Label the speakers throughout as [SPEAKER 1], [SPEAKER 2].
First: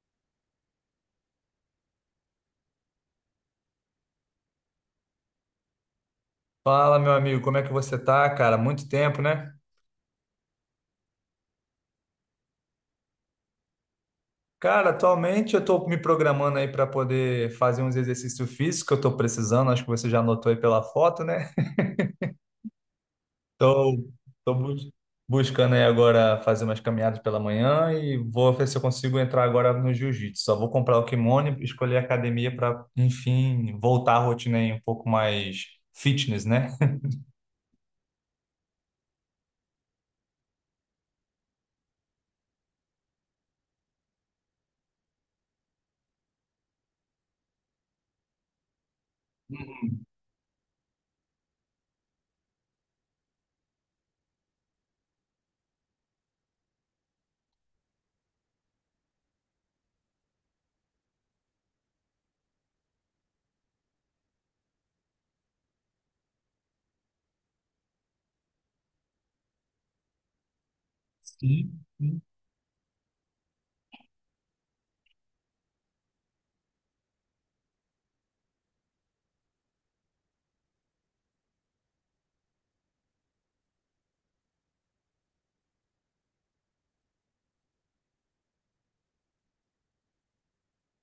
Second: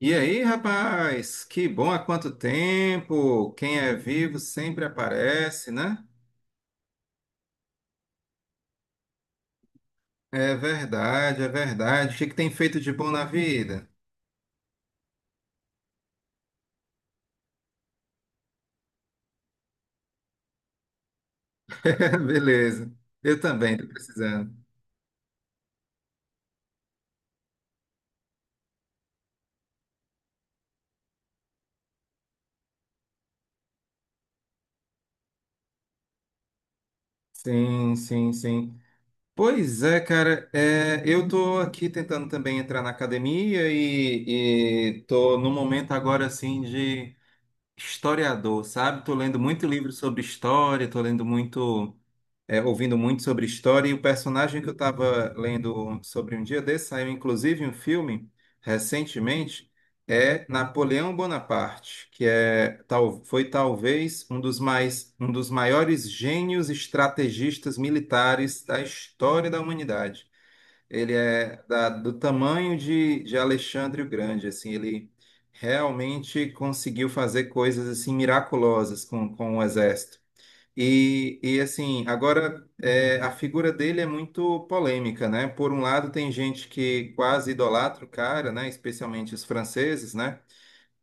[SPEAKER 1] E aí, rapaz? Que bom há quanto tempo! Quem é vivo sempre aparece, né?
[SPEAKER 2] Fala, meu amigo, como é que você tá, cara? Muito tempo, né?
[SPEAKER 1] É verdade, é verdade. O que que tem feito de bom na vida?
[SPEAKER 2] Cara, atualmente eu tô me programando aí para poder fazer uns exercícios físicos que eu tô precisando, acho que você já notou aí pela foto, né?
[SPEAKER 1] Beleza. Eu também tô
[SPEAKER 2] Tô,
[SPEAKER 1] precisando.
[SPEAKER 2] tô bus- buscando aí agora fazer umas caminhadas pela manhã e vou ver se eu consigo entrar agora no jiu-jitsu. Só vou comprar o kimono e escolher a academia para, enfim, voltar à rotina aí um pouco mais fitness, né?
[SPEAKER 1] Sim, sim, sim. Pois é, cara, é, eu tô aqui tentando também entrar na academia e tô no momento agora assim de historiador, sabe? Tô lendo muito livro sobre história, tô lendo muito. Ouvindo muito sobre história, e o personagem que eu estava lendo sobre um dia desse, saiu inclusive um filme recentemente, é Napoleão Bonaparte, que é, tal, foi talvez um dos mais, um dos maiores gênios estrategistas militares da história da humanidade. Ele é
[SPEAKER 2] Sim,
[SPEAKER 1] do
[SPEAKER 2] sim.
[SPEAKER 1] tamanho de Alexandre o Grande, assim, ele realmente conseguiu fazer coisas assim miraculosas com o exército. E assim, agora é, a figura dele é muito polêmica, né? Por um lado, tem gente que quase idolatra o cara, né? Especialmente os franceses, né?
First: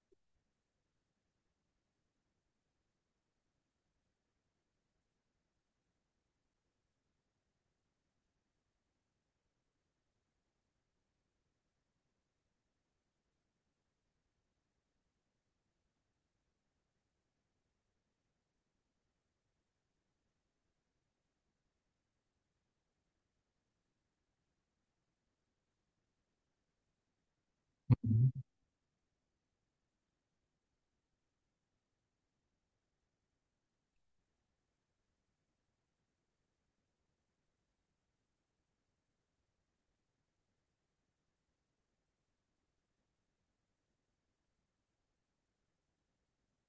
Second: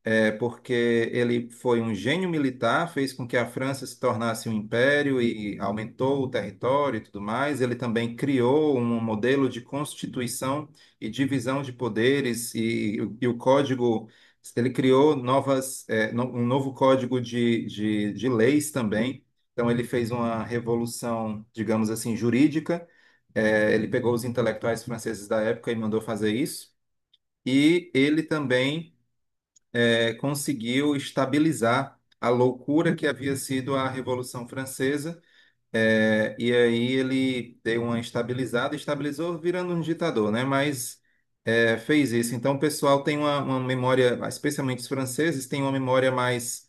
[SPEAKER 1] É porque ele foi um gênio militar, fez com que a França se tornasse um império e aumentou o território e tudo mais. Ele também criou um modelo de constituição e divisão de poderes e o código. Ele criou novas, um novo código de leis também. Então ele fez uma revolução, digamos assim, jurídica. Ele pegou os intelectuais franceses da época e mandou fazer isso. E ele também conseguiu estabilizar a loucura que havia sido a Revolução Francesa. E aí ele deu uma estabilizada, estabilizou virando um ditador, né? Mas fez isso. Então o pessoal tem uma memória, especialmente os franceses, têm uma memória mais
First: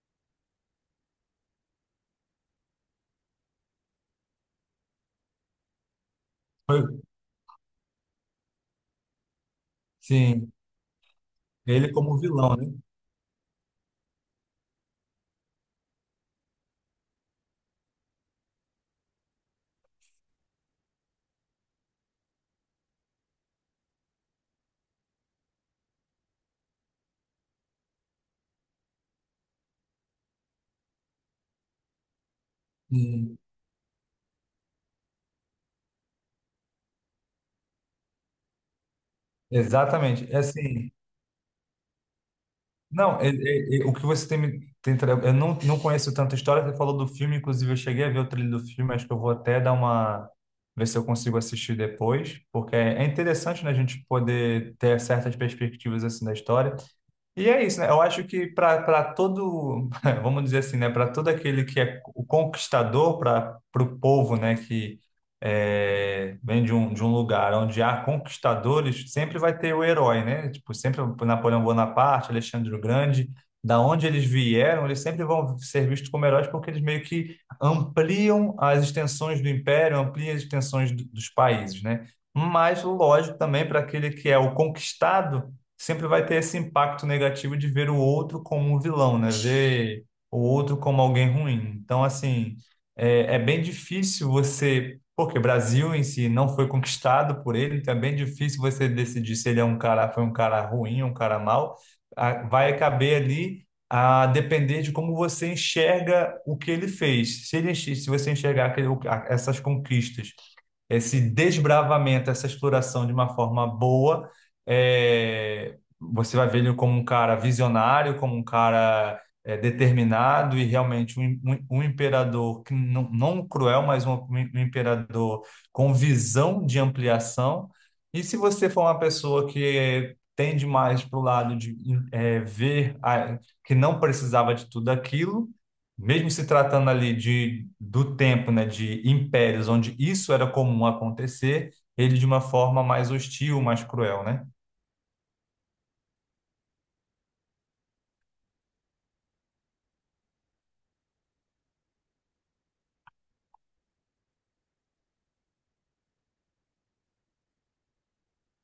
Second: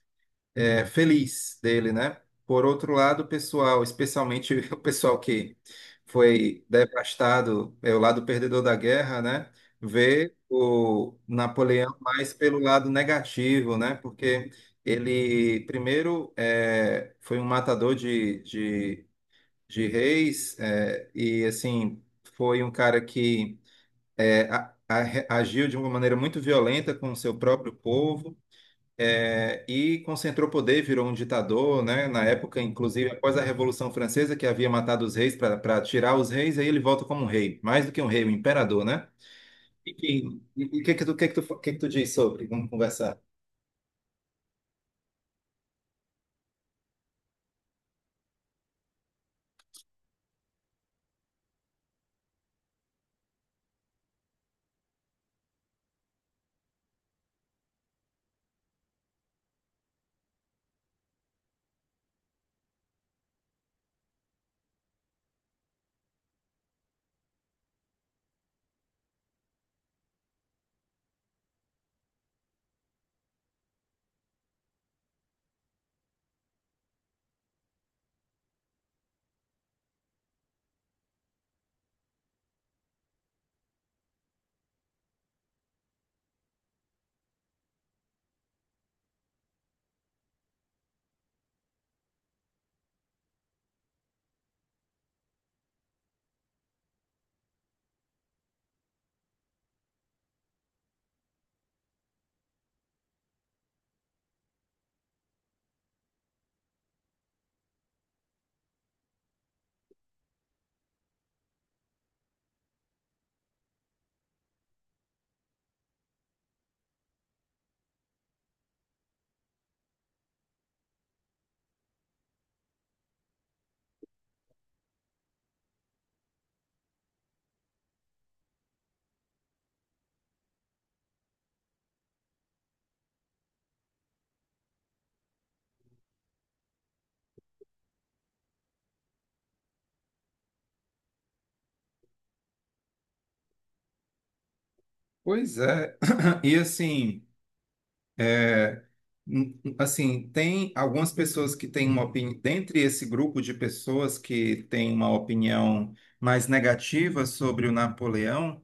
[SPEAKER 1] feliz dele, né? Por outro lado, o pessoal, especialmente o pessoal que foi
[SPEAKER 2] Foi-
[SPEAKER 1] devastado, é o lado perdedor da guerra, né? Vê
[SPEAKER 2] Sim,
[SPEAKER 1] o
[SPEAKER 2] ele
[SPEAKER 1] Napoleão
[SPEAKER 2] como
[SPEAKER 1] mais
[SPEAKER 2] vilão,
[SPEAKER 1] pelo
[SPEAKER 2] né?
[SPEAKER 1] lado negativo, né? Porque ele, primeiro, é, foi um matador de reis, é, e, assim, foi um cara que é, agiu de uma maneira muito violenta com o seu próprio povo é, e concentrou poder, virou um ditador, né? Na época, inclusive, após
[SPEAKER 2] Sim.
[SPEAKER 1] a Revolução Francesa, que havia matado os reis para tirar os reis, aí ele volta como um rei, mais do que um rei, um imperador, né? E
[SPEAKER 2] Exatamente.
[SPEAKER 1] e o que que tu, o que que tu, o que que tu diz sobre? Vamos conversar.
[SPEAKER 2] Não, o que você tem me tem tra- eu não, não conheço tanta história, você falou do filme, inclusive eu cheguei a ver o trailer do filme, acho que eu vou até dar uma, ver se eu consigo assistir depois, porque é interessante, né, a gente poder ter certas perspectivas assim da história. E é isso, né? Eu acho que para todo, vamos dizer assim, né? Para todo aquele que é o conquistador, para o povo, né? Que é, vem de um lugar onde há conquistadores, sempre vai ter o herói, né? Tipo, sempre o Napoleão Bonaparte, Alexandre o Grande, da onde eles vieram, eles sempre vão ser vistos como heróis porque eles meio que ampliam as extensões do império, ampliam as extensões dos países, né? Mas, lógico, também para aquele que é o conquistado sempre vai ter esse impacto negativo de ver o outro como um vilão, né? Ver o outro como alguém ruim. Então, assim, é, é bem difícil você. Porque o Brasil em si não foi conquistado por ele, então é bem difícil você decidir se ele é um cara, foi um cara ruim, um cara mau. Ah, vai caber ali a depender de como você enxerga o que ele fez. Se ele, se você enxergar essas conquistas, esse desbravamento, essa exploração de uma forma boa, é, você vai ver ele como um cara visionário, como um cara é, determinado e realmente um, um imperador que não, não cruel, mas um imperador com visão de ampliação. E se você for uma pessoa que tende mais para o lado de é, que não precisava de tudo aquilo, mesmo se tratando ali de, do tempo, né, de impérios, onde isso era comum acontecer, ele de uma forma mais hostil, mais cruel, né?
[SPEAKER 1] Pois é. E assim, assim, tem algumas pessoas que têm uma opinião, dentre esse grupo de pessoas que têm uma opinião mais negativa sobre o Napoleão,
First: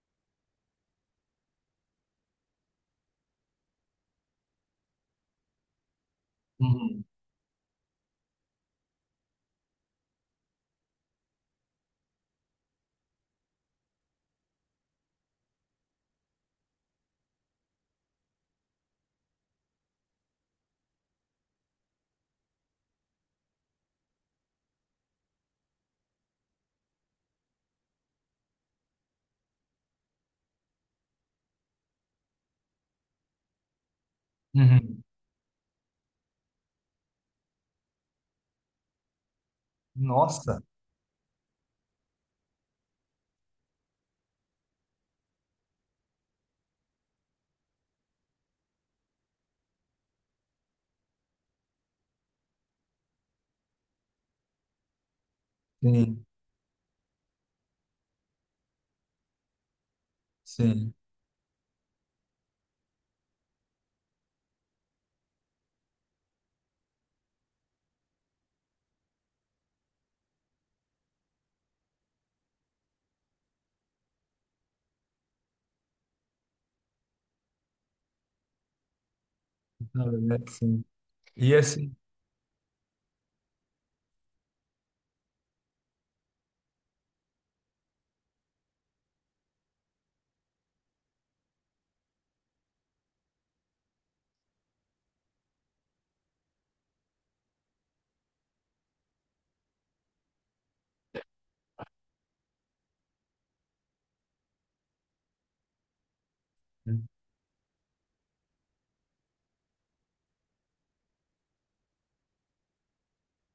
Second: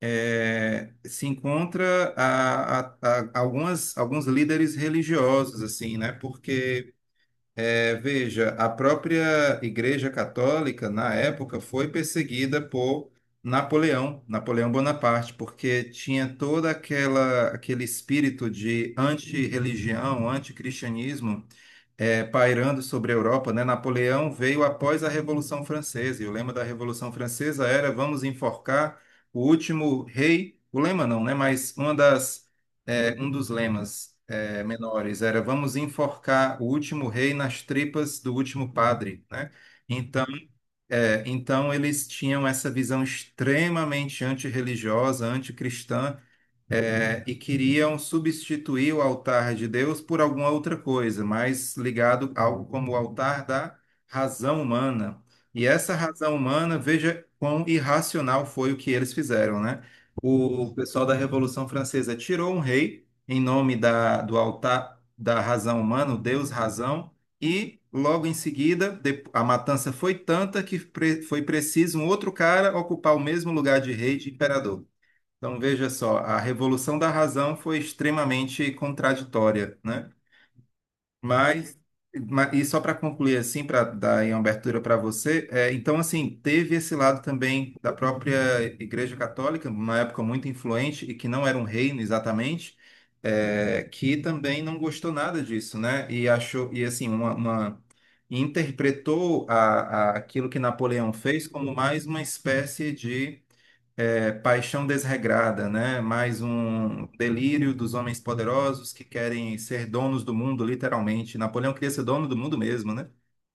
[SPEAKER 1] é, se encontra a, algumas, alguns líderes religiosos, assim, né? Porque,
[SPEAKER 2] Uhum.
[SPEAKER 1] é, veja, a própria Igreja Católica, na época, foi perseguida por Napoleão, Napoleão Bonaparte, porque tinha toda aquela aquele espírito de antirreligião, anticristianismo é, pairando sobre a Europa, né? Napoleão veio após a Revolução Francesa, e o lema da Revolução Francesa era vamos enforcar o último rei, o lema não, né? Mas uma das, é, um dos lemas é,
[SPEAKER 2] Uhum.
[SPEAKER 1] menores era vamos enforcar o último rei nas tripas do último padre, né? Então,
[SPEAKER 2] Nossa.
[SPEAKER 1] é, então eles tinham essa visão extremamente antirreligiosa, anticristã, é, e queriam substituir o altar de Deus por alguma outra coisa, mais ligado a algo como o altar da razão humana. E essa
[SPEAKER 2] Sim,
[SPEAKER 1] razão humana, veja quão irracional foi o que eles fizeram, né? O
[SPEAKER 2] sim.
[SPEAKER 1] pessoal da Revolução Francesa tirou um rei em nome da, do altar da razão humana, o Deus razão, e logo em seguida a matança foi tanta que foi preciso um outro cara ocupar o mesmo lugar de rei e de imperador. Então, veja só, a revolução da razão foi extremamente contraditória, né?
[SPEAKER 2] Na
[SPEAKER 1] Uhum.
[SPEAKER 2] verdade, sim. E
[SPEAKER 1] Mas,
[SPEAKER 2] assim,
[SPEAKER 1] e só para concluir assim, para dar aí uma abertura para você, é, então assim, teve esse lado também da própria Igreja Católica, uma época muito influente e que não era um reino exatamente, é, que também não gostou nada disso, né? E achou, e assim, uma, interpretou a, aquilo que Napoleão fez como mais uma espécie de é, paixão desregrada, né? Mais um delírio dos homens poderosos que querem ser donos do mundo, literalmente. Napoleão queria ser dono do mundo mesmo, né?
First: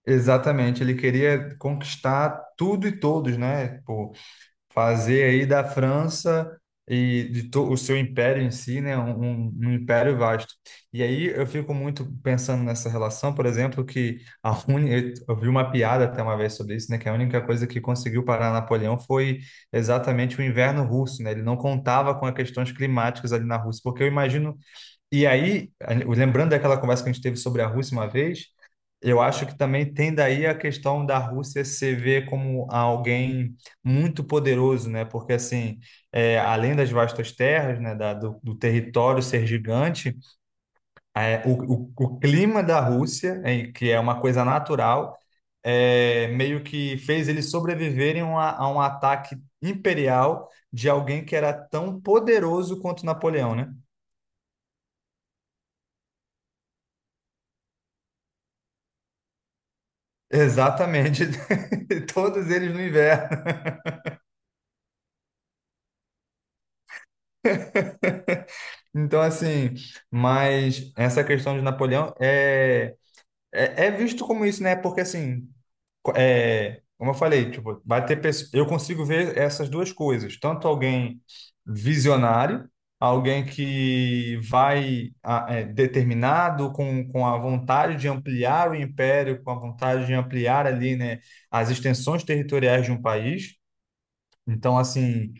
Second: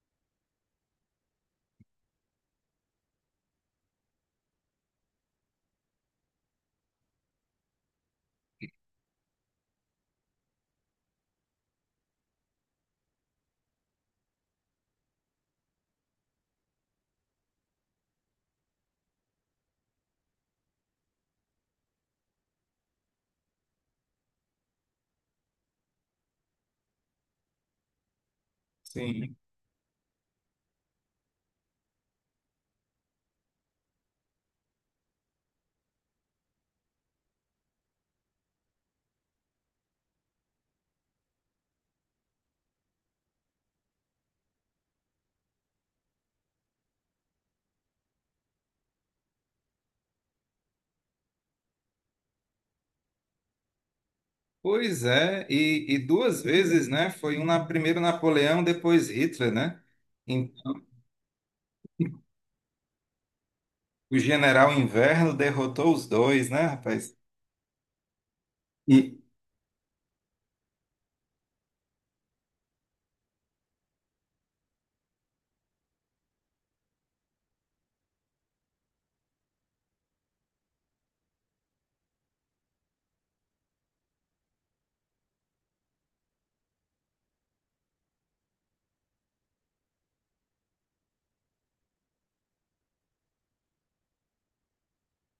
[SPEAKER 2] exatamente, ele queria conquistar tudo e todos, né? Fazer aí da França e o seu império em si, né, um, um império vasto. E aí eu fico muito pensando nessa relação, por exemplo, que eu vi uma piada até uma vez sobre isso, né, que a única coisa que conseguiu parar Napoleão foi exatamente o inverno russo, né? Ele não contava com as questões climáticas ali na Rússia, porque eu imagino. E aí, lembrando daquela conversa que a gente teve sobre a Rússia uma vez, eu
[SPEAKER 1] Sim.
[SPEAKER 2] acho que também tem daí a questão da Rússia se ver como alguém muito poderoso, né? Porque, assim, é, além das vastas terras, né, do território ser gigante, é, o, o clima da Rússia, é, que é uma coisa natural, é, meio que fez eles sobreviverem a, a um ataque imperial de alguém que era tão poderoso quanto Napoleão, né?
[SPEAKER 1] Pois é, e duas vezes, né? Foi um na, primeiro Napoleão, depois Hitler, né? Então,
[SPEAKER 2] Exatamente. Todos eles no inverno.
[SPEAKER 1] o general Inverno derrotou os dois, né, rapaz? E,
[SPEAKER 2] Então, assim, mas essa questão de Napoleão é, é, é visto como isso, né? Porque, assim, é, como eu falei, tipo, vai ter pessoas, eu consigo ver essas duas coisas, tanto alguém visionário, alguém que vai ah, é, determinado com a vontade de ampliar o império, com a vontade de ampliar ali, né, as extensões territoriais de um país. Então, assim,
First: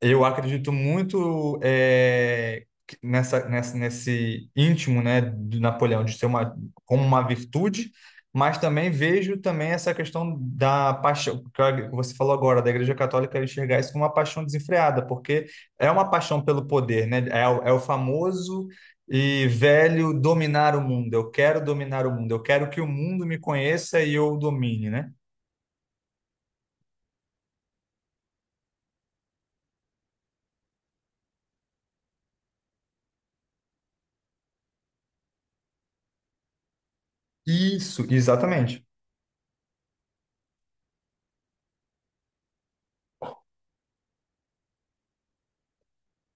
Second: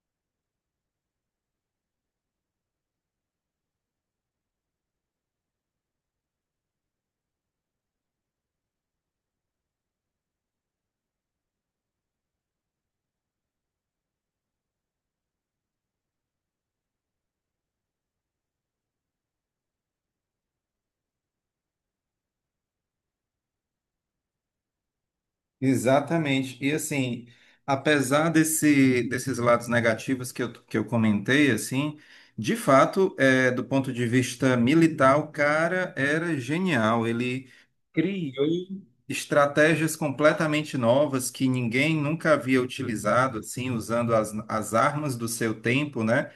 [SPEAKER 2] eu acredito muito eh, nessa, nesse íntimo, né, de Napoleão, de ser uma, como uma virtude, mas também vejo também essa questão da paixão, que que você falou agora, da Igreja Católica enxergar isso como uma paixão desenfreada, porque é uma paixão pelo poder, né? É, é o famoso e velho dominar o mundo. Eu quero dominar o mundo, eu quero que o mundo me conheça e eu o domine, né?
[SPEAKER 1] exatamente. E assim, apesar desse, desses lados negativos que que eu comentei, assim, de fato, é, do ponto de vista militar, o cara era genial. Ele
[SPEAKER 2] Isso,
[SPEAKER 1] criou
[SPEAKER 2] exatamente.
[SPEAKER 1] estratégias completamente novas que ninguém nunca havia utilizado, assim, usando as, as armas do seu tempo, né?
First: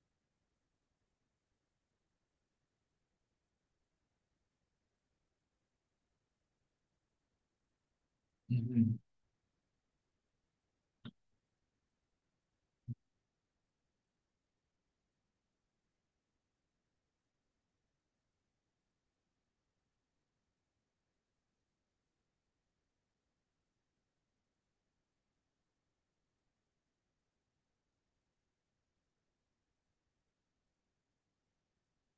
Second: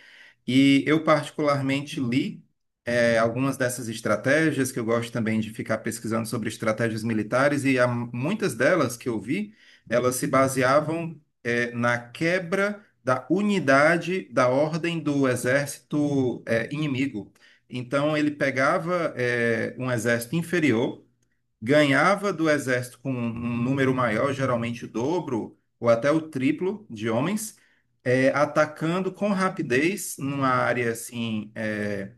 [SPEAKER 1] E eu particularmente li algumas dessas estratégias, que eu gosto também de ficar pesquisando sobre estratégias militares, e há muitas delas
[SPEAKER 2] Uhum.
[SPEAKER 1] que eu vi, elas se baseavam na quebra da unidade da ordem do exército inimigo. Então, ele pegava um exército inferior, ganhava do exército com um número maior, geralmente o dobro ou até o triplo de homens, atacando com rapidez numa área assim.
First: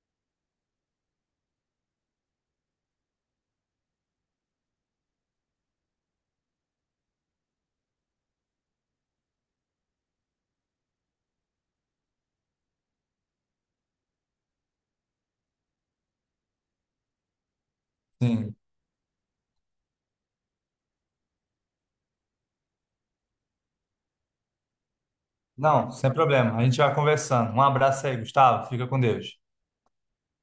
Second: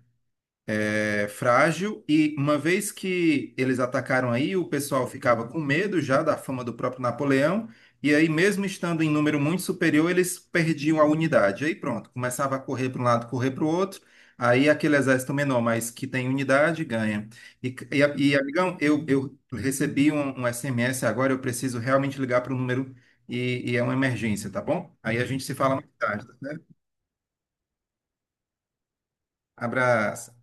[SPEAKER 1] É frágil e uma vez que eles atacaram aí, o pessoal ficava com medo já da fama do próprio Napoleão, e aí mesmo estando em número muito superior, eles perdiam a unidade. Aí pronto, começava a correr para um lado, correr para o outro, aí aquele exército menor, mas que tem unidade, ganha.
[SPEAKER 2] Sim.
[SPEAKER 1] Amigão, eu recebi um, um SMS agora, eu preciso realmente ligar para o número e é uma emergência, tá bom? Aí a gente se fala mais
[SPEAKER 2] Não, sem
[SPEAKER 1] tarde, tá.
[SPEAKER 2] problema. A gente vai conversando. Um abraço aí, Gustavo. Fica com Deus.
[SPEAKER 1] Abraço.